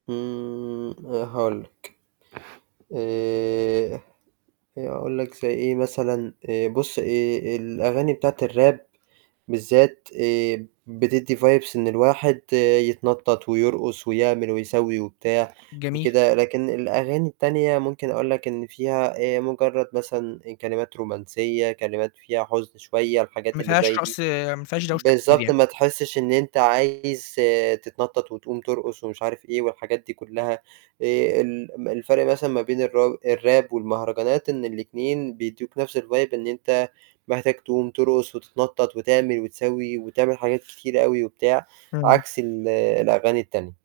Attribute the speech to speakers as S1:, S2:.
S1: امم آآ هاقول لك. آآ آآ أقول لك زي إيه مثلًا آآ بُص، آآ الأغاني بتاعة الراب بالذات آآ بتدِّي vibes إن الواحد يتنطَّط ويرقُص ويعمل ويسوِّي وبتاع
S2: جميل.
S1: وكده، لكن الأغاني التانية ممكن أقول لك إن فيها آآ مُجرّد مثلًا كلمات رومانسية، كلمات فيها حُزن شوية الحاجات
S2: ما
S1: اللي
S2: فيهاش
S1: زي دي،
S2: رقص، ما فيهاش دوشة كتير
S1: بالضبط،
S2: يعني.
S1: ما تحسّش إن أنت عايز تتنطَّط وتقوم ترقُص ومش عارف إيه والحاجات دي كُلّها، آآ ال م الفرق مثلًا ما بين الرا الراب والمهرجانات، إن الاتنين بيدّوك نَفْس الvibe إن أنت محتاج تقوم ترقُص وتتنطَّط وتعمل وتسوّي وتعمل حاجات كتيرة أوي وبتاع،
S2: إمم.
S1: عكس ال الأغاني التانية.